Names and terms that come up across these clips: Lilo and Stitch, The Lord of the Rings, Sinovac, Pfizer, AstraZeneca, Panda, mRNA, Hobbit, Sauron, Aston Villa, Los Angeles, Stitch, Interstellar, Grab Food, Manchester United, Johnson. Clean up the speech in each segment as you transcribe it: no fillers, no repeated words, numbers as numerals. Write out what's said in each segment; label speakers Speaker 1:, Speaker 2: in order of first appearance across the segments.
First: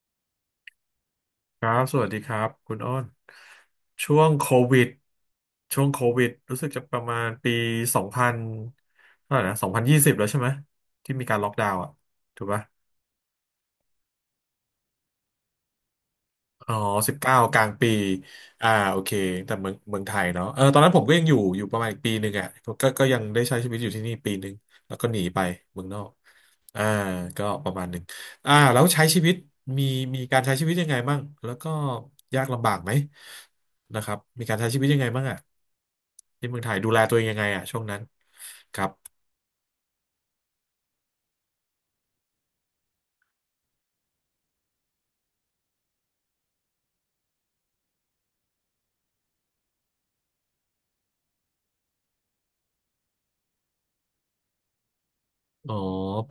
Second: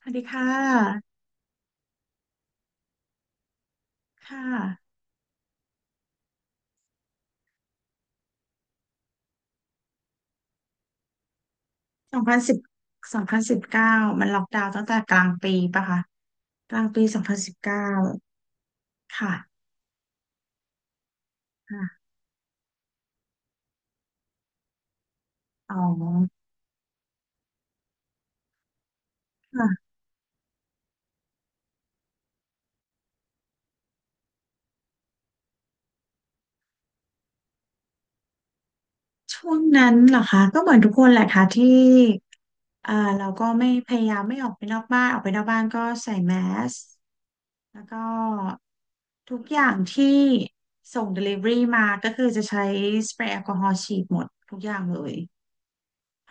Speaker 1: สวัสดีค่ะ
Speaker 2: ครับสวัสดีครับคุณอ้น ช่วง
Speaker 1: ค่
Speaker 2: โควิด
Speaker 1: ะ
Speaker 2: ช่วงโควิดรู้สึกจะประมาณปี สองพันเท่าไหร่นะสองพันยี่สิบแล้วใช่ไหม ที่มีการล็อกดาวน์อ่ะ
Speaker 1: สองพัน
Speaker 2: ถูก
Speaker 1: สิบ
Speaker 2: ปะ
Speaker 1: สองพันสิบเก้ามันล็อกดาวน์ตั้งแต่กลางปีปะคะ
Speaker 2: อ๋
Speaker 1: ก
Speaker 2: อ
Speaker 1: ลางปี
Speaker 2: สิบ
Speaker 1: สอง
Speaker 2: เก้า
Speaker 1: พันสิบ
Speaker 2: กลาง
Speaker 1: เก้า
Speaker 2: ปีอ่าโอเคแต่
Speaker 1: ค่ะ
Speaker 2: เมืองไทยเนาะเออตอนนั้นผมก็ยังอยู่ประมาณอี
Speaker 1: ค่ะ
Speaker 2: กปีหนึ่งอ่ะก็ยังได้ใช้ชีวิตอยู่ที่นี่ปีหนึ่งแล้วก็หนีไป
Speaker 1: อ๋อ
Speaker 2: เมืองนอกอ่าก็ประมาณหนึ่งอ่าแล้วใช้ชีวิตมี
Speaker 1: ค่ะ
Speaker 2: มีการใช้ชีวิตยังไงบ้างแล้วก็ยากลำบากไหมนะครับมีการใช้ชีวิตยังไงบ้างอ่ะที่เมืองไทยดูแลตัวเองยังไงอ่ะช่วงนั้นครับ
Speaker 1: ช่วงนั้นเหรอคะก็เหมือนทุกคนแหละค่ะที่เอ่อเราก็ไม่พยายามไม่ออกไปนอกบ้านออกไปนอกบ้านก็ใส่แมสแล้วก็ทุกอย่างที่ส่ง Delivery มาก็คือจะใช้สเปรย์แอลกอฮอล์ฉีดหมดทุกอย่างเลย
Speaker 2: อ๋อ
Speaker 1: ค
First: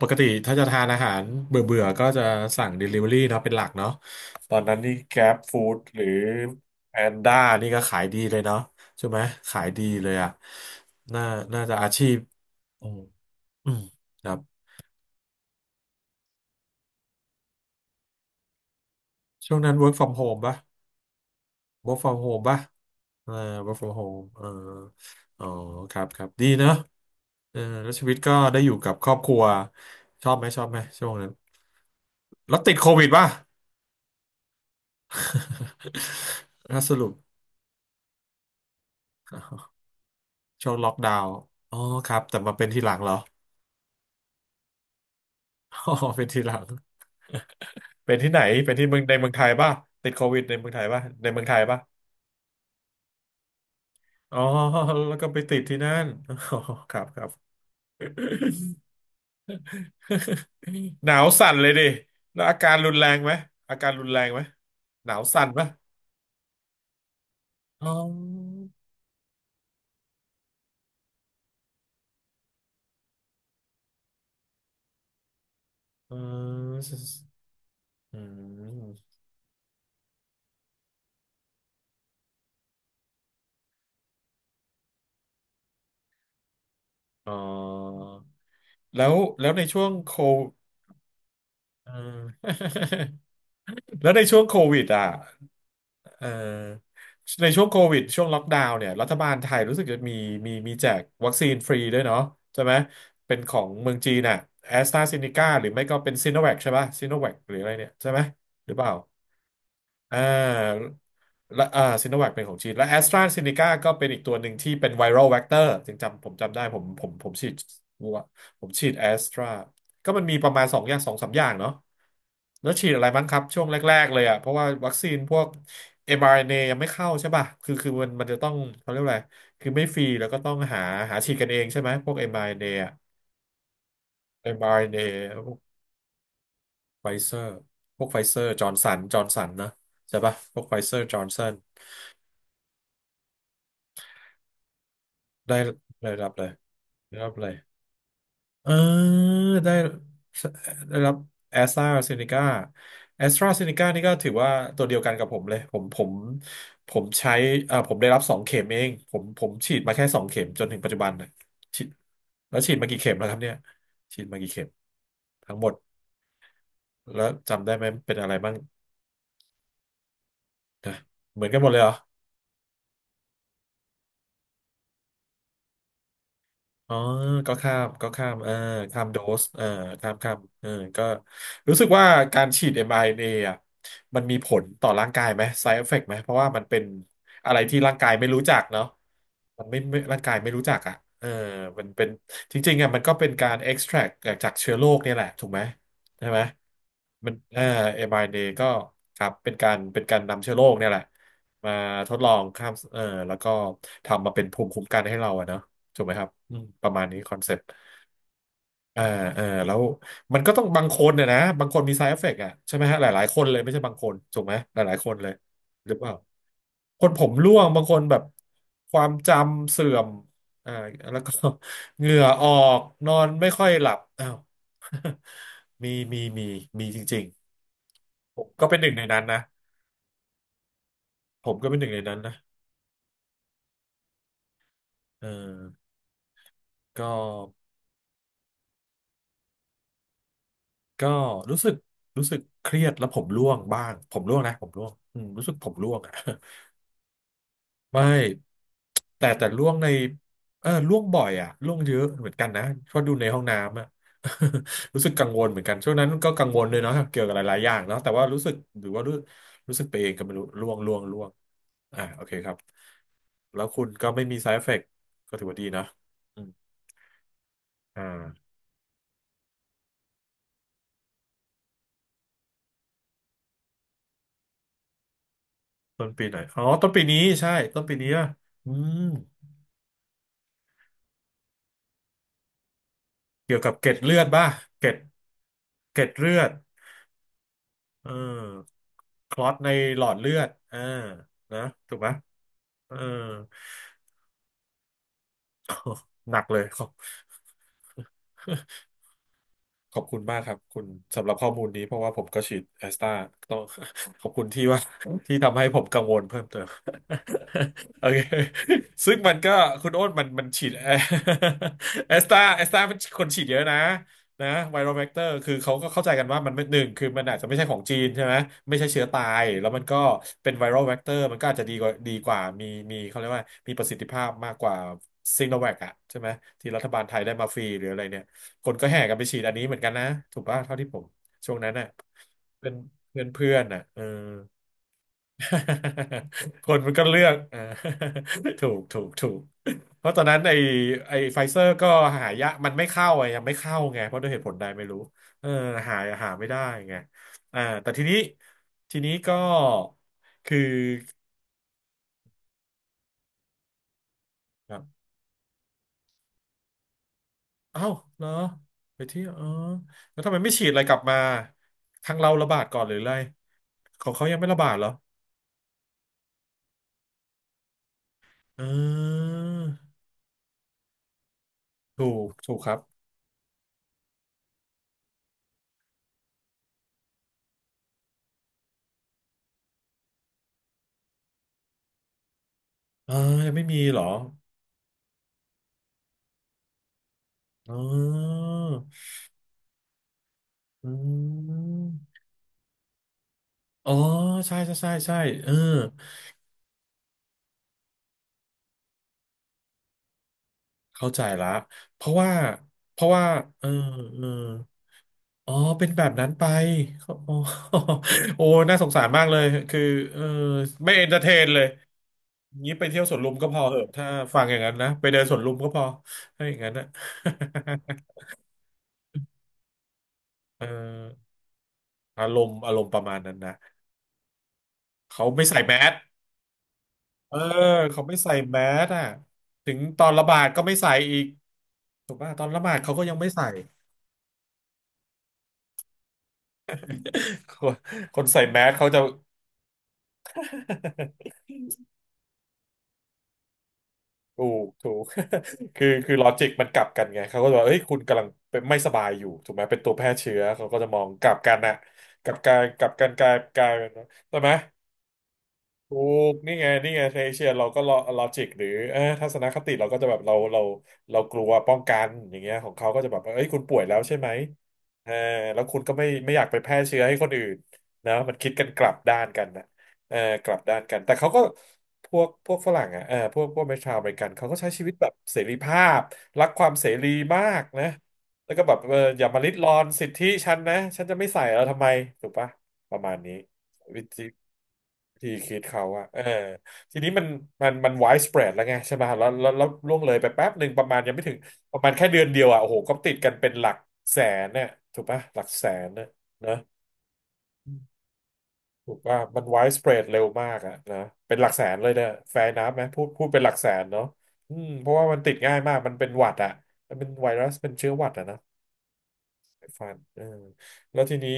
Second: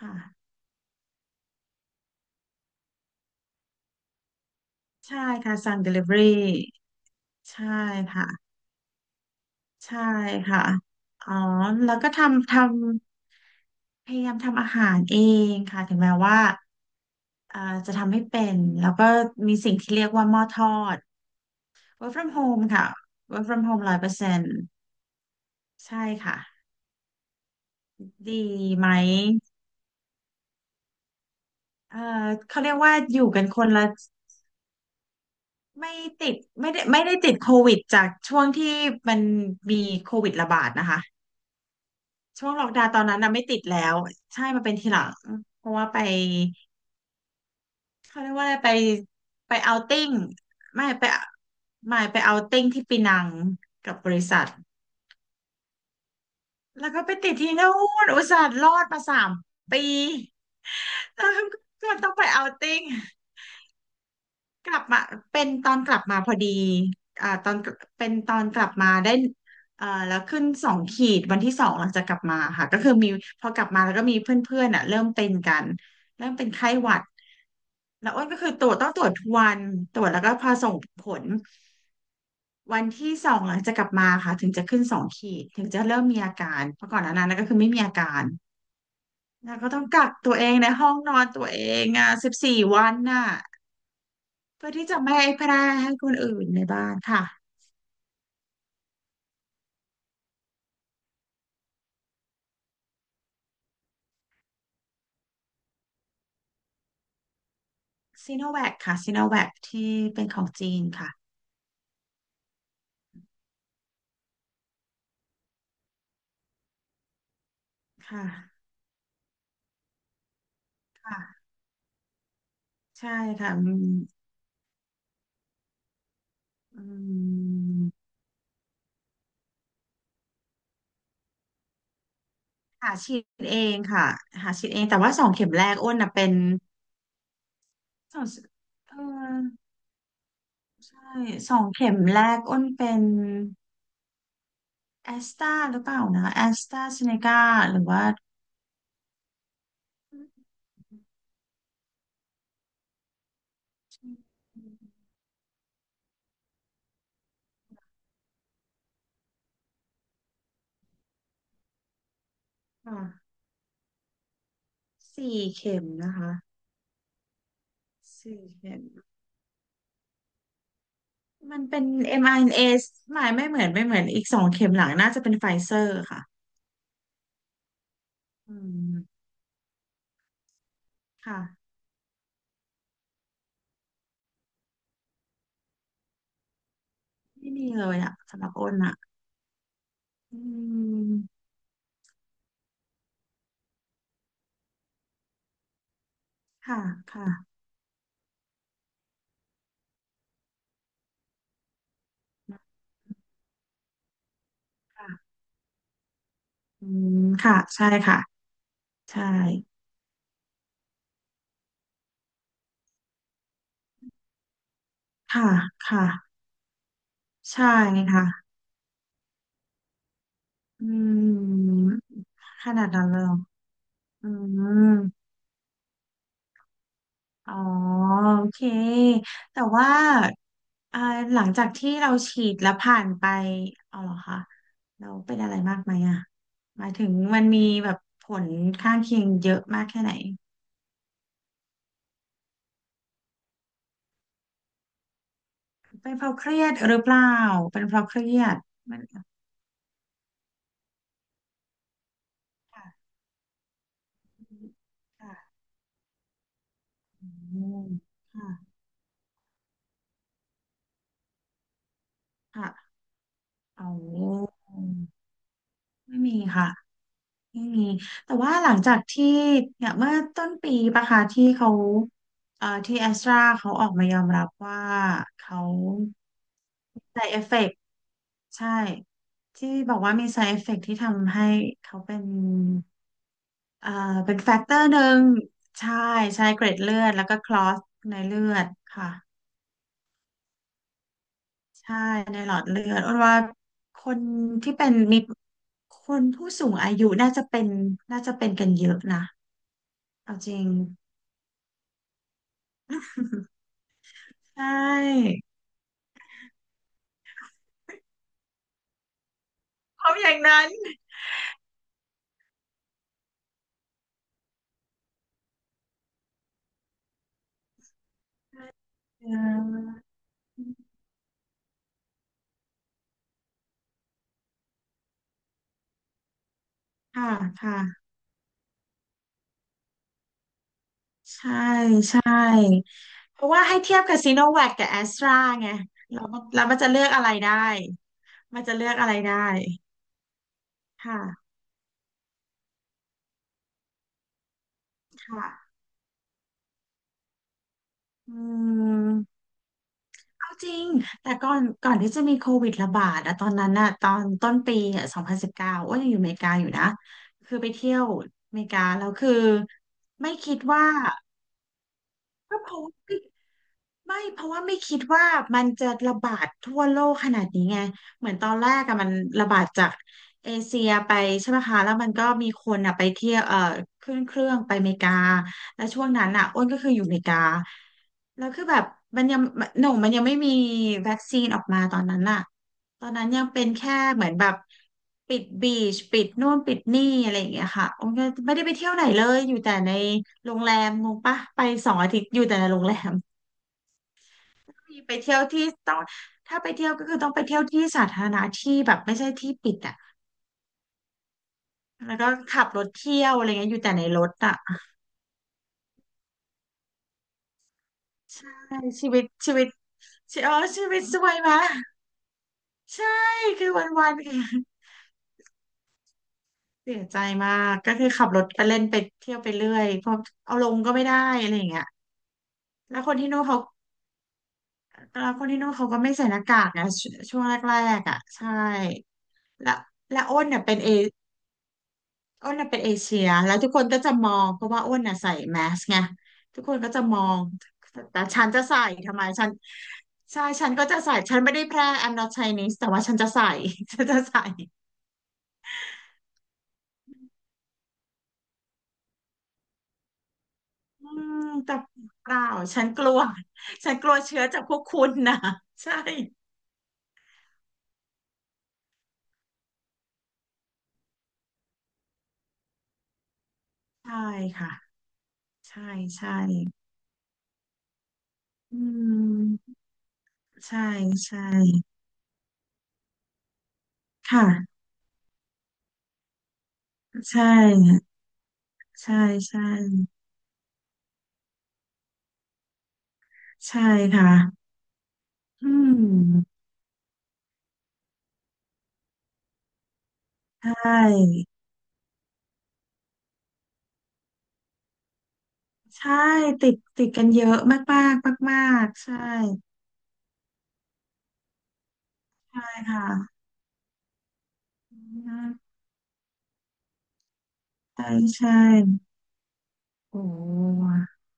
Speaker 2: ปกติ
Speaker 1: ่ะ
Speaker 2: ถ้าจะทานอาหารเบื่อเบื่อก็จะสั่ง Delivery เนาะเป็นหลักเนาะตอนนั้นนี่
Speaker 1: ใช่
Speaker 2: Grab
Speaker 1: ค่ะสั่
Speaker 2: Food
Speaker 1: ง
Speaker 2: หรือ
Speaker 1: Delivery
Speaker 2: Panda
Speaker 1: ใช่
Speaker 2: นี่ก็ขายดีเลย
Speaker 1: ค่ะ
Speaker 2: เนาะใช่ไหมขายดี
Speaker 1: ใช่
Speaker 2: เลยอ่ะ
Speaker 1: ค่ะ
Speaker 2: น่า
Speaker 1: อ๋อ
Speaker 2: น่าจะอา
Speaker 1: แล้ว
Speaker 2: ชี
Speaker 1: ก็
Speaker 2: พอืมอืม
Speaker 1: พ
Speaker 2: ค
Speaker 1: ยายา
Speaker 2: รั
Speaker 1: ม
Speaker 2: บ
Speaker 1: ทำอาหารเองค่ะถึงแม้ว่าจะทำไม่เป็นแล้วก็
Speaker 2: ช่
Speaker 1: มี
Speaker 2: วงนั้
Speaker 1: สิ่
Speaker 2: น
Speaker 1: ง
Speaker 2: work
Speaker 1: ที่เรีย
Speaker 2: from
Speaker 1: กว่าห
Speaker 2: home
Speaker 1: ม้อ
Speaker 2: ป่ะ
Speaker 1: ทอด
Speaker 2: work
Speaker 1: work
Speaker 2: from
Speaker 1: from
Speaker 2: home ป่ะ
Speaker 1: home ค่ะ
Speaker 2: เออ
Speaker 1: work from
Speaker 2: work
Speaker 1: home
Speaker 2: from
Speaker 1: ร้อยเปอ
Speaker 2: home
Speaker 1: ร์เซ็
Speaker 2: เอ
Speaker 1: น
Speaker 2: อ
Speaker 1: ต์
Speaker 2: อ๋อค
Speaker 1: ใช่
Speaker 2: รับครับ
Speaker 1: ค่ะ
Speaker 2: ดีเนาะเออแล้วชีวิตก็
Speaker 1: ดี
Speaker 2: ได้อยู่
Speaker 1: ไหม
Speaker 2: กับครอบครัวชอบไหมชอบไหมช่วงนั้น
Speaker 1: เอ่อ
Speaker 2: แล้
Speaker 1: เขา
Speaker 2: ว
Speaker 1: เรี
Speaker 2: ติ
Speaker 1: ย
Speaker 2: ด
Speaker 1: ก
Speaker 2: โค
Speaker 1: ว่า
Speaker 2: วิด
Speaker 1: อ
Speaker 2: ป่ะ
Speaker 1: ยู่กันคนละไม่ติดไม่
Speaker 2: ถ้า
Speaker 1: ได้
Speaker 2: ส
Speaker 1: ไม่
Speaker 2: รุป
Speaker 1: ได้ติดโควิดจากช่วงที่มันมีโควิดระ บา
Speaker 2: ช่
Speaker 1: ด
Speaker 2: วง
Speaker 1: นะ
Speaker 2: ล็อก
Speaker 1: คะ
Speaker 2: ดาวน์อ๋อครับแต่
Speaker 1: ช่ว
Speaker 2: มา
Speaker 1: ง
Speaker 2: เป็
Speaker 1: ล็อ
Speaker 2: น
Speaker 1: ก
Speaker 2: ที
Speaker 1: ดาว
Speaker 2: ห
Speaker 1: น์
Speaker 2: ลั
Speaker 1: ต
Speaker 2: ง
Speaker 1: อน
Speaker 2: เหรอ
Speaker 1: นั้นน่ะไม่ติดแล้วใช่มาเป็นทีหลังเพราะ ว่า
Speaker 2: อ๋อ
Speaker 1: ไป
Speaker 2: เป็นทีหลังเป็น
Speaker 1: เขาเรี
Speaker 2: ที่
Speaker 1: ยก
Speaker 2: ไหน
Speaker 1: ว่าอะไรไป
Speaker 2: เป็นที่เมืองในเมืองไทย
Speaker 1: ไป
Speaker 2: ป่ะ
Speaker 1: เอาติ้
Speaker 2: ติ
Speaker 1: ง
Speaker 2: ดโควิดในเมืองไท
Speaker 1: ไม่
Speaker 2: ยป่ะ
Speaker 1: ไป
Speaker 2: ในเมืองไทยป่ะ
Speaker 1: ไม่ไปเอาติ้งที่ปีนังกับบริ
Speaker 2: อ๋อ
Speaker 1: ษัท
Speaker 2: แล้วก็ไปติดที่นั่น อ๋อ
Speaker 1: แล้
Speaker 2: ค
Speaker 1: ว
Speaker 2: รั
Speaker 1: ก็
Speaker 2: บ
Speaker 1: ไป
Speaker 2: ครับ
Speaker 1: ติดที่นู่นอุตส่าห์รอดมา3 ปี
Speaker 2: หนา
Speaker 1: แล้
Speaker 2: ว
Speaker 1: ว
Speaker 2: สั่นเลยดิ
Speaker 1: ก็ต้องไป
Speaker 2: แล้
Speaker 1: เอา
Speaker 2: วอาการ
Speaker 1: ติ้ง
Speaker 2: รุนแรงไหมอาการรุนแรงไหม
Speaker 1: กลับมา
Speaker 2: หนาว
Speaker 1: เป็
Speaker 2: สั่น
Speaker 1: น
Speaker 2: ปะ
Speaker 1: ตอนกลับมาพอดีตอน
Speaker 2: อ๋อ
Speaker 1: เป็นตอนกลับมาได้แล้วขึ้นสองขีดวันที่สองหลังจากกลับมาค่ะก็คือมีพอกลับมาแล้วก็มีเพื่อนๆอ่ะเริ่มเป็นกัน
Speaker 2: เ
Speaker 1: เริ่มเป็นไข้
Speaker 2: ออ
Speaker 1: หวัดแล้ว
Speaker 2: อื
Speaker 1: อ้นก็คือตรวจต้องตร
Speaker 2: ม
Speaker 1: วจทุกวันตรวจแล้วก็พอส่งผลวันที่สองหลังจากกลับมาค่ะถึงจะขึ้นสองขีดถึงจะเริ่มมีอาการเพราะก่อนหน้านั้
Speaker 2: อ๋อ
Speaker 1: นก็คือไม่มีอาการ
Speaker 2: แล้วแล้ว
Speaker 1: แล้ว
Speaker 2: ใน
Speaker 1: ก็ต้
Speaker 2: ช่
Speaker 1: อ
Speaker 2: ว
Speaker 1: ง
Speaker 2: ง
Speaker 1: กั
Speaker 2: โค
Speaker 1: กตัวเองในห้องนอนตัวเอง
Speaker 2: เอ
Speaker 1: อ่ะสิบสี่
Speaker 2: อ
Speaker 1: วันน่ะ
Speaker 2: แล้วในช่วงโค
Speaker 1: เพื่อ
Speaker 2: วิด
Speaker 1: ที่จะ
Speaker 2: อ่ะ
Speaker 1: ไม่ให้แพร่ให้คน
Speaker 2: เอ่
Speaker 1: อื่นในบ้าน
Speaker 2: อ
Speaker 1: ค่ะ
Speaker 2: ในช่วงโควิดช่วงล็อกดาวน์เนี่ยรัฐบาลไทยรู้สึกจะมีมีแจกวัคซีนฟรีด้วยเนาะใช่ไหมเป็นของเมืองจีนน่ะแอสตราเซเนกาหรือไม่ก็เป็นซิโนแวคใช่ป่ะซิโนแวคหรืออะไรเนี่ยใช่ไหม
Speaker 1: ซีโนแว
Speaker 2: หรื
Speaker 1: ค
Speaker 2: อเปล่า
Speaker 1: ค่ะซีโนแวคที่
Speaker 2: อ่
Speaker 1: เป็นของจี
Speaker 2: า
Speaker 1: นค่ะ
Speaker 2: และอ่าซิโนแวคเป็นของจีนและแอสตราเซเนกาก็เป็นอีกตัวหนึ่งที่เป็นไวรัลแว c เตอร์จำผมจำได้ผมผมฉีดวัว
Speaker 1: ค่ะ
Speaker 2: ผมฉีดแอสตราก็มันมีประมาณสองอย่างสองสาม
Speaker 1: ค่ะ
Speaker 2: อย่างเนาะแล้วฉีดอะไร
Speaker 1: ใช่
Speaker 2: บ้างครับ
Speaker 1: ค่ะ
Speaker 2: ช่วง
Speaker 1: อืม
Speaker 2: แรกๆเลยอ่ะเพราะว่าวัคซีนพวก mRNA ยัง
Speaker 1: อื
Speaker 2: ไม่เข้าใช่ป่ะคือ
Speaker 1: ม
Speaker 2: คือมันมันจะต้องเขาเรียกว่าอะไรคือไม่ฟรีแล้วก็ต้องหาฉีดกันเองใช่ไหมพวก mRNA
Speaker 1: หาฉีดเองค่ะ
Speaker 2: อ
Speaker 1: หา
Speaker 2: ม
Speaker 1: ฉีด
Speaker 2: อาร์
Speaker 1: เอง
Speaker 2: เอ็น
Speaker 1: แต่
Speaker 2: เออะ
Speaker 1: ว่าสอง
Speaker 2: mRNA
Speaker 1: เข็มแรกอ้นนะเป็น
Speaker 2: ไฟเซอร์พวก
Speaker 1: ส
Speaker 2: ไฟ
Speaker 1: อง
Speaker 2: เซอร์จอร์นสั
Speaker 1: เอ
Speaker 2: นจอร์นสัน
Speaker 1: อ
Speaker 2: นะใช่ป่ะพวกไฟเซอ
Speaker 1: ใช่
Speaker 2: ร์จอร์นสั
Speaker 1: ส
Speaker 2: น
Speaker 1: องเข็มแรกอ้นเป็นแอสตรา
Speaker 2: ได้
Speaker 1: หรือเปล่า
Speaker 2: ได้
Speaker 1: นะ
Speaker 2: รับเล
Speaker 1: แอ
Speaker 2: ย
Speaker 1: สตราเซเน
Speaker 2: ได้รับ
Speaker 1: กา
Speaker 2: เลย
Speaker 1: หรือว่า
Speaker 2: เออได้ได้รับแอสตราเซเนกาแอสตราเซเนกานี่ก็ถือว่าตัวเดียวกันกับผมเลยผมผมใช้อ่าผมได้รับสองเข็มเองผมฉีดมาแค่สองเข็มจนถึงปัจจุบันนะฉีดแล้วฉีดมากี่
Speaker 1: ค่ะ
Speaker 2: เข็มแล้วครับเนี่ยฉีดมากี่เข็ม
Speaker 1: สี่
Speaker 2: ทั้งหมด
Speaker 1: เข็มนะคะ
Speaker 2: แล้วจำได้ไหมเป็นอะไร
Speaker 1: สี่
Speaker 2: บ้าง
Speaker 1: เข็ม
Speaker 2: นะเหมือนกั
Speaker 1: มั
Speaker 2: น
Speaker 1: น
Speaker 2: หมดเล
Speaker 1: เป็
Speaker 2: ย
Speaker 1: น
Speaker 2: เหรอ
Speaker 1: m i n a ไม่เหมือนอีกสองเข็มหลังน่าจะเป็นไฟเซอร์ค่ะ
Speaker 2: อ๋อ ก็ข้ามก็ข้ามเออ
Speaker 1: อื
Speaker 2: ข้ามโด
Speaker 1: ม
Speaker 2: สเออข้ามข้ามเออก็
Speaker 1: ค่ะ
Speaker 2: รู้สึกว่าการฉีด mRNA อมอาร์เอ็นเออ่ะมันมีผลต่อร่างกายไหม side effect ไหม เพราะว่ามันเป็น
Speaker 1: ไม่
Speaker 2: อะไร
Speaker 1: มี
Speaker 2: ที่
Speaker 1: เล
Speaker 2: ร่าง
Speaker 1: ย
Speaker 2: กาย
Speaker 1: อะ
Speaker 2: ไม่รู้
Speaker 1: สำหรับ
Speaker 2: จัก
Speaker 1: อ้น
Speaker 2: เนาะ
Speaker 1: อะ
Speaker 2: มันไม่ไม่ร่างกาย
Speaker 1: อื
Speaker 2: ไม่รู้จักอ่ะเออ
Speaker 1: ม
Speaker 2: มันเป็นจริงๆอ่ะมันก็เป็นการ extract จากเชื้อโรคเนี่ยแหละ ถูกไหมใช่ไหม
Speaker 1: ค่ะ
Speaker 2: มัน
Speaker 1: ค่ะ
Speaker 2: เออ mRNA ก็ครับเป็นการเป็นการนำเชื้อโรคเนี่ยแหละ มาทดลองข้ามเออแล้วก็ทำมาเป็นภูมิคุ้มกันให้
Speaker 1: ค่ะ
Speaker 2: เราอะเนาะ ถูกไหมครับอืมป
Speaker 1: อื
Speaker 2: ระมาณนี้
Speaker 1: ม
Speaker 2: คอนเซ็
Speaker 1: ค่ะ
Speaker 2: ปต์
Speaker 1: ใช่ค่ะ
Speaker 2: อ่า
Speaker 1: ใช่
Speaker 2: อ่าแล้วมันก็ต้องบางคนเนี่ยนะบางคนมี side effect อ่ะใช่ไหมฮะหลายๆคนเลยไม่ใช่บางคนถูกไหมหลายๆคนเลย
Speaker 1: ค่ะ
Speaker 2: ห
Speaker 1: ค
Speaker 2: รือเปล่า
Speaker 1: ่ะ
Speaker 2: คนผมร่วง
Speaker 1: ใช่
Speaker 2: บางคนแบบ
Speaker 1: ค่ะ
Speaker 2: ความจำเสื่อมอ่า
Speaker 1: อื
Speaker 2: แล้ว
Speaker 1: ม
Speaker 2: ก็ เหงื่อออ
Speaker 1: ข
Speaker 2: ก
Speaker 1: นาดนั้น
Speaker 2: นอ
Speaker 1: เลย
Speaker 2: น
Speaker 1: เหรอ
Speaker 2: ไม่ค่อยหลับอ้า
Speaker 1: อื
Speaker 2: ว
Speaker 1: ม
Speaker 2: มีมีจริง
Speaker 1: อ๋อ
Speaker 2: ๆผ
Speaker 1: โอ
Speaker 2: ม
Speaker 1: เค
Speaker 2: ก็เป็นหนึ่งในนั้นนะ
Speaker 1: แต่ว่าอ่าหลั
Speaker 2: ผ
Speaker 1: ง
Speaker 2: ม
Speaker 1: จา
Speaker 2: ก็
Speaker 1: ก
Speaker 2: เป็นหนึ่
Speaker 1: ที่
Speaker 2: งใน
Speaker 1: เรา
Speaker 2: นั้นนะ
Speaker 1: ฉีดแล้วผ่านไปเอาเหรอคะเรา
Speaker 2: เออ
Speaker 1: เป็นอะไรมากไหมอ่ะหมาย
Speaker 2: ก็
Speaker 1: ถึงมันมีแบบผลข้างเคียงเยอะมากแค่ไหน
Speaker 2: ก็รู้สึกรู้สึกเครียดแล้วผมร่วงบ้างผมร่วงนะผมร่วงอืมรู้สึกผมร่วง
Speaker 1: เป็
Speaker 2: อ่ะ
Speaker 1: นเพราะเครียดหรือเปล่าเป็น เพ
Speaker 2: ไม่
Speaker 1: ราะเครียดมันค่ะ
Speaker 2: แต่แต่ร่วงในเออร่วงบ่อยอ่ะร่วงเยอะเหมือนกันนะเพราะดูในห้องน้ำอ่ะ รู้สึกกังวลเหมื
Speaker 1: ค่ะ
Speaker 2: อนกันช่วงนั้นก็กังวลเลยเนาะเกี่ยว
Speaker 1: อื
Speaker 2: กับหลายๆอย่า
Speaker 1: ม
Speaker 2: งเนาะแต่ว่ารู้
Speaker 1: ค่ะ
Speaker 2: สึกหรือว่ารู้สึกไปเองก็ไม่รู้ร่วงร่วงร่วงอ่าโอเคครับ
Speaker 1: ค่ะ
Speaker 2: แล้วคุ
Speaker 1: อ๋
Speaker 2: ณก็ไม่มี side
Speaker 1: อ
Speaker 2: effect ก็ถือว่าดีนะ
Speaker 1: ไม่มี
Speaker 2: อืม
Speaker 1: ค่ะ อืม
Speaker 2: อ
Speaker 1: แต่
Speaker 2: ่า
Speaker 1: ว่าหลังจากที่เนี่ยเมื่อต้นปีปะคะที่เขาที่แอสตราเขาออกมายอมรับว่าเขา
Speaker 2: ต้นปีไหนอ๋อต้นปี
Speaker 1: มี
Speaker 2: นี้
Speaker 1: s i เอฟ
Speaker 2: ใช่
Speaker 1: เฟก c t
Speaker 2: ต้นปีนี้อ่ะ
Speaker 1: ใช่
Speaker 2: อืม
Speaker 1: ที่บอกว่ามี s i เอฟเฟก c t ที่ทำให้เขาเป็น
Speaker 2: เกี่ยวกับเก
Speaker 1: เอ่
Speaker 2: ล็
Speaker 1: อ
Speaker 2: ดเลือด
Speaker 1: เป็น
Speaker 2: บ้า
Speaker 1: แฟกเตอ
Speaker 2: เก
Speaker 1: ร์
Speaker 2: ล็
Speaker 1: ห
Speaker 2: ด
Speaker 1: นึ่งใช่
Speaker 2: เกล็ดเลือ
Speaker 1: ใช่
Speaker 2: ด
Speaker 1: เกร็ดเลือดแล้วก็คลอส
Speaker 2: เ
Speaker 1: ในเลือด
Speaker 2: ออ
Speaker 1: ค่ะ
Speaker 2: คลอตในหลอดเลือดอ่านะ ถู
Speaker 1: ใช่
Speaker 2: กปะ
Speaker 1: ในหลอดเลื
Speaker 2: เอ
Speaker 1: อ
Speaker 2: อ
Speaker 1: ดอ้วนว่าคนที่เป็นมีคน
Speaker 2: หนัก
Speaker 1: ผู้
Speaker 2: เลย
Speaker 1: สูงอายุน่าจะเป็นน่าจะเป็นกันเยอะนะ
Speaker 2: ขอบคุณ
Speaker 1: เอา
Speaker 2: มากค
Speaker 1: จ
Speaker 2: รับ
Speaker 1: ริง
Speaker 2: คุณสำหรับข้อมูลนี้เพราะว่าผมก็ฉีดแอสตราต้อง ขอบคุณ
Speaker 1: ใช
Speaker 2: ที่ว่า
Speaker 1: ่
Speaker 2: ที่ทำให้ผมกังวลเพิ่มเติม โอเคซึ่งมันก็คุณโอ้
Speaker 1: เพ
Speaker 2: น
Speaker 1: ราะ
Speaker 2: มั
Speaker 1: อ
Speaker 2: น
Speaker 1: ย่าง
Speaker 2: มัน
Speaker 1: นั้
Speaker 2: ฉี
Speaker 1: น
Speaker 2: ด แอแอสตราเป็นคนฉีดเยอะนะนะไวรัลแบคเตอร์คือเขาก็เข้าใจกันว่ามันไม่หนึ่งคือมันอาจจะไม่ใช่ของจีนใช่ไหมไม่ใช่เชื้อตา
Speaker 1: เ
Speaker 2: ยแล้วมันก็
Speaker 1: ออ
Speaker 2: เป็นไวรัลแบคเตอร์มันก็อาจจะดีกว่ามีเขาเรียกว่ามีประสิทธิภาพมากกว่าซิโนแวคอะใช่ไหมที่รัฐบาลไทย
Speaker 1: ค่ะ
Speaker 2: ได้มาฟรีหรืออะไร
Speaker 1: ค่ะ
Speaker 2: เนี่ย คนก็แห่กันไปฉีดอันนี้เหมือนกันนะถูกป่ะเท่าที่ผม
Speaker 1: ใช่
Speaker 2: ช่วงนั้นน่ะ
Speaker 1: ใช่
Speaker 2: เพื่อนเพื่อน
Speaker 1: เพ
Speaker 2: เพื่
Speaker 1: ราะ
Speaker 2: อ
Speaker 1: ว่า
Speaker 2: น
Speaker 1: ให้
Speaker 2: น่ะ
Speaker 1: เที
Speaker 2: เอ
Speaker 1: ย
Speaker 2: อ
Speaker 1: บกับซีโนแวคกับแอสตราไง เราเรา
Speaker 2: ค
Speaker 1: มั
Speaker 2: น
Speaker 1: นจะ
Speaker 2: มัน
Speaker 1: เลื
Speaker 2: ก็
Speaker 1: อก
Speaker 2: เลื
Speaker 1: อะ
Speaker 2: อ
Speaker 1: ไร
Speaker 2: ก
Speaker 1: ได้
Speaker 2: อ่า
Speaker 1: มัน
Speaker 2: ถู
Speaker 1: จะ
Speaker 2: ก
Speaker 1: เลือก
Speaker 2: ถู
Speaker 1: อะ
Speaker 2: ก
Speaker 1: ไร
Speaker 2: ถู
Speaker 1: ได้
Speaker 2: กเพราะตอนนั้นไอ้ไฟ
Speaker 1: ค่ะ
Speaker 2: เซอร์ก็หายะมันไม่เข้าไงยังไม่เข้าไงเพราะด้วยเหตุผลใดไม่รู้เอ
Speaker 1: ค่ะ
Speaker 2: อหาหาไม่ได้ไงอ่าแต่ทีนี้
Speaker 1: อื
Speaker 2: ทีนี้ก็
Speaker 1: มเอา
Speaker 2: คือ
Speaker 1: จริงแต่ก่อนที่จะมีโควิดระบาดอะตอนนั้นอะตอนต้น
Speaker 2: ค
Speaker 1: ปี
Speaker 2: รับ
Speaker 1: อะสองพันสิบเก้าโอ้วยังอยู่อเมริกาอยู่นะคือไป
Speaker 2: เอ้า
Speaker 1: เที่ยว
Speaker 2: เหรอ
Speaker 1: อเมริกา
Speaker 2: ไป
Speaker 1: แล้ว
Speaker 2: เที่ย
Speaker 1: คื
Speaker 2: ว
Speaker 1: อ
Speaker 2: เออแล้วทำ
Speaker 1: ไม่
Speaker 2: ไมไม่
Speaker 1: คิด
Speaker 2: ฉีดอะไร
Speaker 1: ว่า
Speaker 2: กลับมาทางเราระ
Speaker 1: ก็
Speaker 2: บาด
Speaker 1: เพ
Speaker 2: ก่อ
Speaker 1: ราะ
Speaker 2: นห
Speaker 1: ว่า
Speaker 2: รืออะไร
Speaker 1: ไม่
Speaker 2: ของ
Speaker 1: ไม่
Speaker 2: เขายัง
Speaker 1: เพ
Speaker 2: ไม่
Speaker 1: ราะ
Speaker 2: ระ
Speaker 1: ว่า
Speaker 2: บาด
Speaker 1: ไม่
Speaker 2: เหรอ
Speaker 1: คิดว่ามันจะระบาดทั่วโลกขนาดนี้ไงเหมือนตอน
Speaker 2: อ่
Speaker 1: แรกอะมัน
Speaker 2: า
Speaker 1: ระบาดจากเอเชียไปใช่ไหมคะแล้วมัน
Speaker 2: ถู
Speaker 1: ก็
Speaker 2: ก
Speaker 1: มี
Speaker 2: ถูก
Speaker 1: ค
Speaker 2: ครับ
Speaker 1: นอะไปเที่ยวขึ้นเครื่องไปอเมริกาแล้วช่วงนั้นอะอ้นก็คืออยู่อเมริกาแล้วคือแบบมันยังหนูมันยังไม่มีวัคซีนออกมาตอนนั้นอะ ตอน
Speaker 2: อ่า
Speaker 1: นั้นยัง
Speaker 2: ยัง
Speaker 1: เป็
Speaker 2: ไม่
Speaker 1: น
Speaker 2: มี
Speaker 1: แค่
Speaker 2: เหรอ
Speaker 1: เหมือนแบบปิดบีชปิดนู่นปิดนี่อะไรอย่างเงี้ย
Speaker 2: อ๋
Speaker 1: ค่ะโองค์ก็
Speaker 2: อ
Speaker 1: ไม่ได้ไปเที่ยวไหนเลยอยู่แต่ในโรงแร
Speaker 2: อื
Speaker 1: มงงปะไปสองอา
Speaker 2: ม
Speaker 1: ทิตย์อยู่แต่ในโรงแรม
Speaker 2: อ๋อใช่ใช่ใช่
Speaker 1: มีไป
Speaker 2: ใช่
Speaker 1: เที่ยว
Speaker 2: เออ
Speaker 1: ที่ต้องถ้าไปเที่ยวก็คือต้องไปเที่ยวที่สาธารณะที่แบบไม่ใช่ที่ปิดอ่ะ
Speaker 2: เข้าใจละเพ
Speaker 1: แล้
Speaker 2: ราะ
Speaker 1: วก็
Speaker 2: ว่า
Speaker 1: ขับรถ
Speaker 2: เพราะ
Speaker 1: เที่
Speaker 2: ว่า
Speaker 1: ยวอะไร
Speaker 2: เออ
Speaker 1: เงี้ยอยู่แต่ในร
Speaker 2: เออ
Speaker 1: ถอ่ะ
Speaker 2: อ๋อเป็นแบบนั้นไป เขาอ๋อโอ้น่า
Speaker 1: ใช่
Speaker 2: สงสาร
Speaker 1: ชีวิ
Speaker 2: มา
Speaker 1: ต
Speaker 2: กเลย
Speaker 1: ชีวิต
Speaker 2: คือเออ
Speaker 1: ชีอ๋อชี
Speaker 2: ไม่
Speaker 1: วิ
Speaker 2: เอ
Speaker 1: ต
Speaker 2: นเตอ
Speaker 1: ส
Speaker 2: ร์เท
Speaker 1: วย
Speaker 2: นเล
Speaker 1: มะ
Speaker 2: ยงี้ไปเที่ยว
Speaker 1: ใช่
Speaker 2: สวนลุมก็พอ
Speaker 1: คือ
Speaker 2: เห
Speaker 1: วั
Speaker 2: อะ
Speaker 1: น
Speaker 2: ถ้า
Speaker 1: วัน
Speaker 2: ฟังอย่างนั้นนะไปเดินสวนลุมก็พอถ้าอย่างนั้นนะ
Speaker 1: เสียใจมากก็คือ ขับรถไปเล่นไปเที่ยวไปเรื่อยเพราะเอา
Speaker 2: เออ
Speaker 1: ลงก็ไม่ได้อะไรอย่างเงี้ย
Speaker 2: อารมณ์ป
Speaker 1: แล้ว
Speaker 2: ระ
Speaker 1: ค
Speaker 2: มา
Speaker 1: น
Speaker 2: ณ
Speaker 1: ที่
Speaker 2: นั้น
Speaker 1: นู่น
Speaker 2: นะ
Speaker 1: เขา
Speaker 2: เขา
Speaker 1: แล้วค
Speaker 2: ไม่
Speaker 1: น
Speaker 2: ใส่
Speaker 1: ที่นู่
Speaker 2: แม
Speaker 1: นเขา
Speaker 2: ส
Speaker 1: ก็ไม่ใส่หน้ากากนะช
Speaker 2: เอ
Speaker 1: ช่
Speaker 2: อ
Speaker 1: วงแร
Speaker 2: เขา
Speaker 1: กๆ
Speaker 2: ไม่
Speaker 1: อ่ะ
Speaker 2: ใส่
Speaker 1: ใช่
Speaker 2: แมสอ่ะถึ
Speaker 1: แล้
Speaker 2: ง
Speaker 1: ว
Speaker 2: ตอนระบา
Speaker 1: อ้น
Speaker 2: ด
Speaker 1: เนี่
Speaker 2: ก็
Speaker 1: ย
Speaker 2: ไม่
Speaker 1: เป็นเอ
Speaker 2: ใส่อีกถูกป่ะตอ
Speaker 1: อ้
Speaker 2: น
Speaker 1: น
Speaker 2: ระ
Speaker 1: เนี่ย
Speaker 2: บาด
Speaker 1: เป็นเอ
Speaker 2: เขาก็ยั
Speaker 1: เชี
Speaker 2: ง
Speaker 1: ย
Speaker 2: ไม่ใส่
Speaker 1: แล้วทุกคนก็จะมองเพราะว่าอ้นเนี่ยใส่แมสไงทุกคนก็จะมอง
Speaker 2: คนค
Speaker 1: แต่
Speaker 2: นใส่
Speaker 1: ฉัน
Speaker 2: แม
Speaker 1: จะ
Speaker 2: ส
Speaker 1: ใส่
Speaker 2: เขาจะ
Speaker 1: ทำไมฉันใช่ฉันก็จะใส่ฉันไม่ได้แพร่ I'm not Chinese แต่ว่าฉันจะใส่ ฉันจะใส่
Speaker 2: ถูกถูก คือลอจิกมันกลับกันไงเขาก็จะบอกเอ้ยคุณกำลังเป็นไม่สบายอยู่ถูกไหมเป็นตัวแพร่เชื้อเขาก็จะมอ
Speaker 1: อื
Speaker 2: งกลับ
Speaker 1: ม
Speaker 2: กัน
Speaker 1: แต่
Speaker 2: น่ะ
Speaker 1: เป
Speaker 2: กลับ
Speaker 1: ล่า
Speaker 2: กลายก
Speaker 1: ฉั
Speaker 2: ลั
Speaker 1: น
Speaker 2: บ
Speaker 1: ก
Speaker 2: กัน
Speaker 1: ลั
Speaker 2: ก
Speaker 1: ว
Speaker 2: ลายกลายเป็น
Speaker 1: ฉัน
Speaker 2: ว่า
Speaker 1: กลัว
Speaker 2: ใช่
Speaker 1: เชื้อ
Speaker 2: ไหม
Speaker 1: จากพวกคุณนะ ใช่
Speaker 2: ถูกนี่ไงนี่ไงในเอเชียเราก็ลอจิกหรือเออทัศนคติเราก็จะแบบเรากลัวป้องกันอย่างเงี้ยของเขาก็จะแบบเอ้ยคุณป่วยแล้วใช่
Speaker 1: ใช่
Speaker 2: ไหม
Speaker 1: ค่ะ
Speaker 2: เออแล้วคุ
Speaker 1: ใช่
Speaker 2: ณก็ไม่
Speaker 1: ใช่
Speaker 2: ไม่อยากไปแพร่เชื้อให้คนอื่นนะมันคิดกัน
Speaker 1: อื
Speaker 2: กลับด้านกันนะ
Speaker 1: ม
Speaker 2: เออกลับด้า
Speaker 1: ใช่
Speaker 2: นกันแต่เขา
Speaker 1: ใช่
Speaker 2: ก็พวกฝรั่งอ่ะเออพวกชาวอเมริกันเขาก็ใช้
Speaker 1: ค่ะ
Speaker 2: ชีวิตแบบเสรีภาพรักความเสรี
Speaker 1: ใช่
Speaker 2: มากนะแล้วก็แบบเออ
Speaker 1: ใช่
Speaker 2: อย่ามาริด
Speaker 1: ใช่
Speaker 2: รอนสิทธิฉันนะฉันจะไม่ใส่แล้วทำไมถูกปะประมาณนี้
Speaker 1: ใช่ค่ะ
Speaker 2: ที่คิด
Speaker 1: อื
Speaker 2: เขาอะเออ
Speaker 1: ม
Speaker 2: ทีนี้มัน wide spread แล้วไงใช่ไหมแล้วล่วงเลยไปแป๊บห
Speaker 1: ใช
Speaker 2: นึ่งประมาณยังไม่ถึง
Speaker 1: ่
Speaker 2: ประมาณแค่เดือนเดียวอะโอ้โหก็ติดกันเป็นหลักแสนเนี่ยถูกปะหลักแสนเนี่ย
Speaker 1: ใช่
Speaker 2: นะ
Speaker 1: ติดกันเยอะมากมากมากมาก
Speaker 2: ถูก
Speaker 1: ๆใช่
Speaker 2: ว่ามัน wide spread เร็วมากอะนะเป็นหลักแสนเลยเนี่ยแฟร์
Speaker 1: ใช่
Speaker 2: นับไหมพู
Speaker 1: ค่ะ
Speaker 2: ดพูดเป็นหลักแสนเนาะอืมเพราะว่ามันติดง่ายมากมันเป็นหวัดอะมันเป็นไวรัสเป็นเชื้อหวั
Speaker 1: ใช่
Speaker 2: ดอะนะ
Speaker 1: ใช่
Speaker 2: ไอ้ฟัน
Speaker 1: โอ
Speaker 2: เออ
Speaker 1: ้
Speaker 2: แล้วทีนี้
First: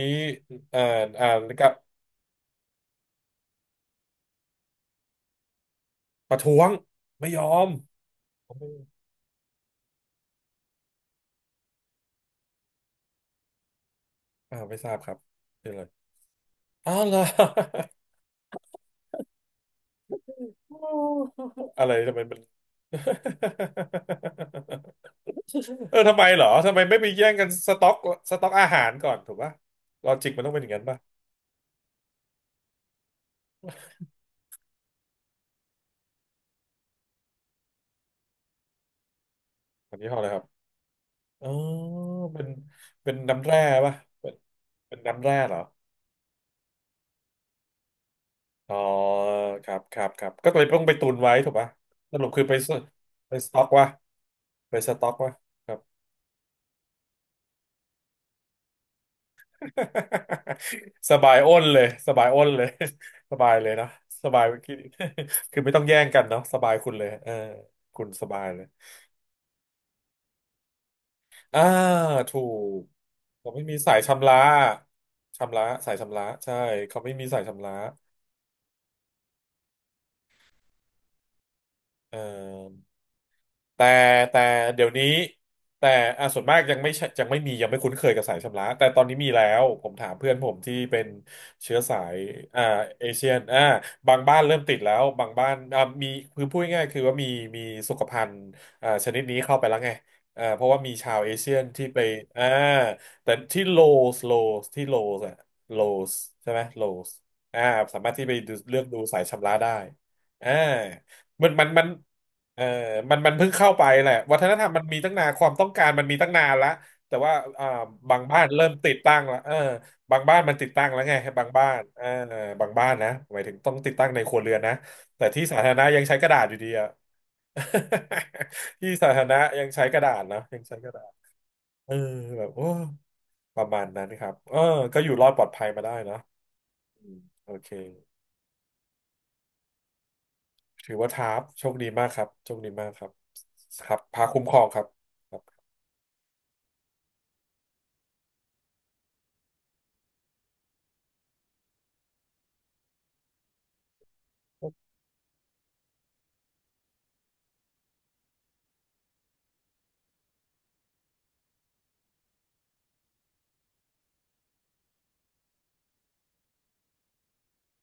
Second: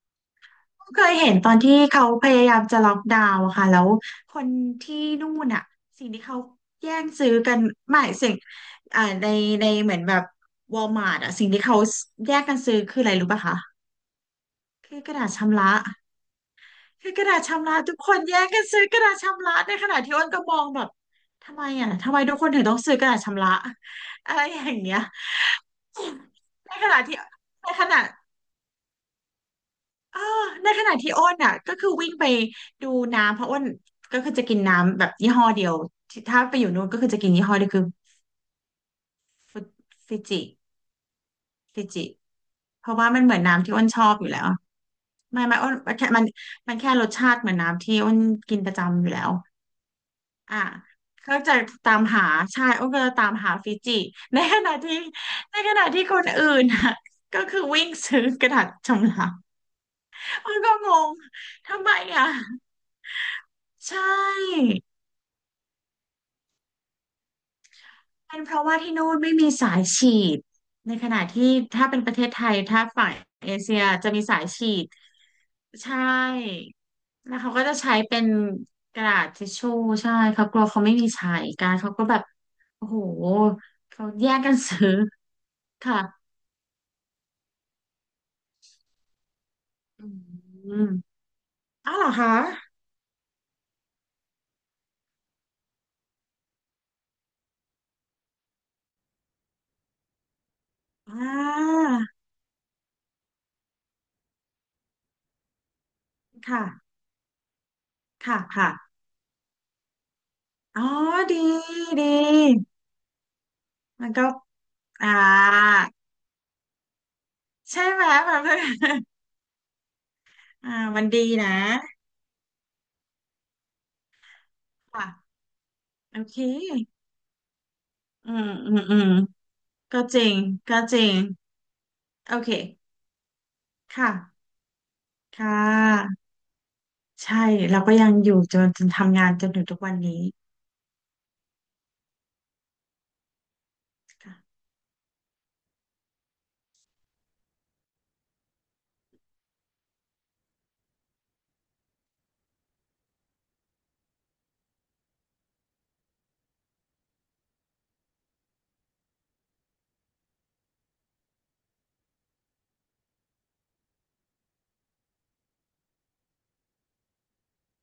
Speaker 2: เอ่อ
Speaker 1: เคย
Speaker 2: อ่า
Speaker 1: เห็นตอน
Speaker 2: กับ
Speaker 1: ที่เขาพยายามจะล็อกดาวน์อะค่ะแล้วคนที่นู่นอะสิ่งที่
Speaker 2: ป
Speaker 1: เขา
Speaker 2: ระท้วง
Speaker 1: แย่งซื้
Speaker 2: ไม่
Speaker 1: อ
Speaker 2: ย
Speaker 1: กั
Speaker 2: อ
Speaker 1: น
Speaker 2: ม
Speaker 1: หมายสิ่งอ่าในเหมือนแบบวอลมาร์ทอะสิ่งที่เขาแย่งกันซื้อคืออะไรรู้ป่ะคะ
Speaker 2: อ่าไม่ทรา
Speaker 1: คื
Speaker 2: บ
Speaker 1: อ
Speaker 2: ค
Speaker 1: ก
Speaker 2: รั
Speaker 1: ระ
Speaker 2: บ
Speaker 1: ดาษชำ
Speaker 2: เป็
Speaker 1: ระ
Speaker 2: นไร อ้าว
Speaker 1: คื
Speaker 2: เห
Speaker 1: อ
Speaker 2: รอ
Speaker 1: กระดาษชำระทุกคนแย่งกันซื้อกระดาษชำระในขณะที่อ้นก็มองแบบ
Speaker 2: อ
Speaker 1: ทำไม
Speaker 2: ะ
Speaker 1: อ่ะ
Speaker 2: ไร
Speaker 1: ทำ
Speaker 2: ทำ
Speaker 1: ไม
Speaker 2: ไม
Speaker 1: ทุ
Speaker 2: มั
Speaker 1: ก
Speaker 2: น
Speaker 1: คนถึงต้องซื้อกระดาษชำระ อะไรอย่างเงี้ย
Speaker 2: เออทำไมเหรอ
Speaker 1: ใน
Speaker 2: ทำไม
Speaker 1: ข
Speaker 2: ไม่
Speaker 1: ณะ
Speaker 2: ไป
Speaker 1: ที่
Speaker 2: แย่งกัน
Speaker 1: ใน
Speaker 2: ส
Speaker 1: ข
Speaker 2: ต็อก
Speaker 1: ณะ
Speaker 2: สต็อกอาหารก่อนถูกปะลอ
Speaker 1: เออ
Speaker 2: จิกมันต้องเป็นอ
Speaker 1: ใน
Speaker 2: ย่าง
Speaker 1: ข
Speaker 2: นั้น
Speaker 1: ณะ
Speaker 2: ป่ะ
Speaker 1: ที่อ้นอ่ะก็คือวิ่งไปดูน้ำเพราะอ้นก็คือจะกินน้ำแบบยี่ห้อเดียวที่ถ้าไปอยู่นู้นก็คือจะกินยี่ห้อเดียวคือฟิ
Speaker 2: อันนี้ห้อ
Speaker 1: ฟิ
Speaker 2: อะไรค
Speaker 1: จิ
Speaker 2: รับอ๋อ
Speaker 1: ฟิจิ
Speaker 2: เป็น
Speaker 1: เพราะว่า
Speaker 2: เป็น
Speaker 1: มันเหมือน
Speaker 2: น้ำแร่
Speaker 1: น้ำที่อ้น
Speaker 2: ป่ะ
Speaker 1: ชอบอ
Speaker 2: เป็
Speaker 1: ยู่
Speaker 2: น
Speaker 1: แล้ว
Speaker 2: เป็นน้ำแร่
Speaker 1: ไม่
Speaker 2: เหร
Speaker 1: ไม่
Speaker 2: อ
Speaker 1: อ้นมันแค่มันแค่รสชาติเหมือนน้ำที่อ้นกินป
Speaker 2: อ๋
Speaker 1: ระ
Speaker 2: อ
Speaker 1: จำอยู่แล้ว
Speaker 2: ครับก็
Speaker 1: อ่ะ
Speaker 2: เลยต้องไปตุนไว้
Speaker 1: ก็
Speaker 2: ถู
Speaker 1: จะ
Speaker 2: กปะ
Speaker 1: ตาม
Speaker 2: ส
Speaker 1: หา
Speaker 2: รุปคือไป
Speaker 1: ใช่
Speaker 2: ส
Speaker 1: อ้นก็จะตา
Speaker 2: ไป
Speaker 1: ม
Speaker 2: ส
Speaker 1: หา
Speaker 2: ต็อก
Speaker 1: ฟิ
Speaker 2: วะ
Speaker 1: จิในขณะ
Speaker 2: ไปส
Speaker 1: ที่
Speaker 2: ต็อกวะ
Speaker 1: ในขณะที่คนอื่นอ่ะก็คือวิ่งซื้อกระดาษชำระมันก็ง ง
Speaker 2: สบายอ้นเล
Speaker 1: ทำ
Speaker 2: ย
Speaker 1: ไม
Speaker 2: สบา
Speaker 1: อ่ะ
Speaker 2: ยอ้นเลย สบายเลยนะ
Speaker 1: ใช
Speaker 2: สบาย
Speaker 1: ่
Speaker 2: กิน คือไม่ต้องแย่งกันเนาะสบายคุณเลยเออคุณส
Speaker 1: เป็
Speaker 2: บา
Speaker 1: น
Speaker 2: ย
Speaker 1: เพ
Speaker 2: เล
Speaker 1: ราะ
Speaker 2: ย
Speaker 1: ว่าที่นู่นไม่มีสายฉีดในขณะที่
Speaker 2: อ่า
Speaker 1: ถ้าเป็นประเทศ
Speaker 2: ถู
Speaker 1: ไทย
Speaker 2: ก
Speaker 1: ถ้าฝั่ง
Speaker 2: เขา
Speaker 1: เอ
Speaker 2: ไม่
Speaker 1: เชี
Speaker 2: มี
Speaker 1: ย
Speaker 2: สาย
Speaker 1: จะมี
Speaker 2: ชำระ
Speaker 1: สายฉีด
Speaker 2: ชำระสา
Speaker 1: ใช่
Speaker 2: ยชำระใช่เขาไม่มี
Speaker 1: แล้ว
Speaker 2: สาย
Speaker 1: เขาก็
Speaker 2: ชำระ
Speaker 1: จะใช้เป็นกระดาษทิชชู่ใช่เขากลัวเขาไม่มีใช้กันเขาก็
Speaker 2: เอ
Speaker 1: แบ
Speaker 2: อ
Speaker 1: บโอ้โห
Speaker 2: แต่
Speaker 1: เขาแย่ง
Speaker 2: แต่
Speaker 1: กันซื้
Speaker 2: เดี๋ย
Speaker 1: อ
Speaker 2: วนี้แต่
Speaker 1: ค่ะ
Speaker 2: อ่ะส่วนมากยังไม่ใช่ยังไม่มียังไม่คุ้นเคยกับสายชำระแต่ตอนนี้มีแล้วผม
Speaker 1: อ
Speaker 2: ถามเพื่อนผมที่
Speaker 1: ืม
Speaker 2: เป็นเชื้อ
Speaker 1: อ้าว
Speaker 2: สา
Speaker 1: เหรอ
Speaker 2: ย
Speaker 1: คะ
Speaker 2: อ่าเอเชียนอ่าบางบ้านเริ่มติดแล้วบางบ้านอ่ามีคือพูดง่ายๆคือว่ามีสุขภัณฑ์อ่าชนิดนี้เข้าไปแล้วไงอ่าเพราะว่ามีชา
Speaker 1: อ่
Speaker 2: วเอเชียน
Speaker 1: า
Speaker 2: ที่ไปอ่าแต่สโลที่โลสอะโลสใช่ไหม
Speaker 1: ค่ะ
Speaker 2: โลสอ่าสามารถที่ไป
Speaker 1: ค่ะ
Speaker 2: ดูเลือก
Speaker 1: ค่ะ
Speaker 2: ดูสายชำระได้อ่า
Speaker 1: อ๋อดี
Speaker 2: มัน
Speaker 1: ดี
Speaker 2: เออมันเพิ่งเข้าไปแห
Speaker 1: มัน
Speaker 2: ละ
Speaker 1: ก็
Speaker 2: วัฒนธรรมมันมี
Speaker 1: อ่า
Speaker 2: ตั้งนานความต้องการมันมีตั้งนานละแต่ว่าอ่า
Speaker 1: ใช่ไหม
Speaker 2: บาง
Speaker 1: แบ
Speaker 2: บ้า
Speaker 1: บ
Speaker 2: น
Speaker 1: นั้น
Speaker 2: เริ่มติด ตั้งละเออบางบ้านมันติด
Speaker 1: อ่า
Speaker 2: ตั้งแล้
Speaker 1: มั
Speaker 2: ว
Speaker 1: น
Speaker 2: ไง
Speaker 1: ดี
Speaker 2: บาง
Speaker 1: นะ
Speaker 2: บ้านเออบางบ้านนะหมายถึงต้องติดตั้งในครัวเรือนนะ
Speaker 1: ค่ะ
Speaker 2: แต่ที่สาธารณะยังใช้
Speaker 1: โอ
Speaker 2: กระ
Speaker 1: เค
Speaker 2: ดาษอยู่ดีอะ
Speaker 1: อืมอืม
Speaker 2: ที่
Speaker 1: อืม
Speaker 2: สาธารณะยังใช้ก
Speaker 1: ก็
Speaker 2: ระดา
Speaker 1: จ
Speaker 2: ษ
Speaker 1: ริง
Speaker 2: นะยังใช้
Speaker 1: ก็
Speaker 2: กระ
Speaker 1: จ
Speaker 2: ดา
Speaker 1: ริ
Speaker 2: ษ
Speaker 1: ง
Speaker 2: เออ
Speaker 1: โอ
Speaker 2: แบ
Speaker 1: เค
Speaker 2: บโอ้ประมาณนั้
Speaker 1: ค่ะ
Speaker 2: นครับเออก็อยู่รอดปลอ
Speaker 1: ค่
Speaker 2: ดภัยมาได้เนอะ
Speaker 1: ะ
Speaker 2: อืม
Speaker 1: ใช่
Speaker 2: โอเค
Speaker 1: เราก็ยังอยู่จนทำงานจนถึงทุกวันนี้
Speaker 2: ถือว่าท้าบโชคดีมากครับโชคดีมากครับครับพาคุ้มครองครับครับ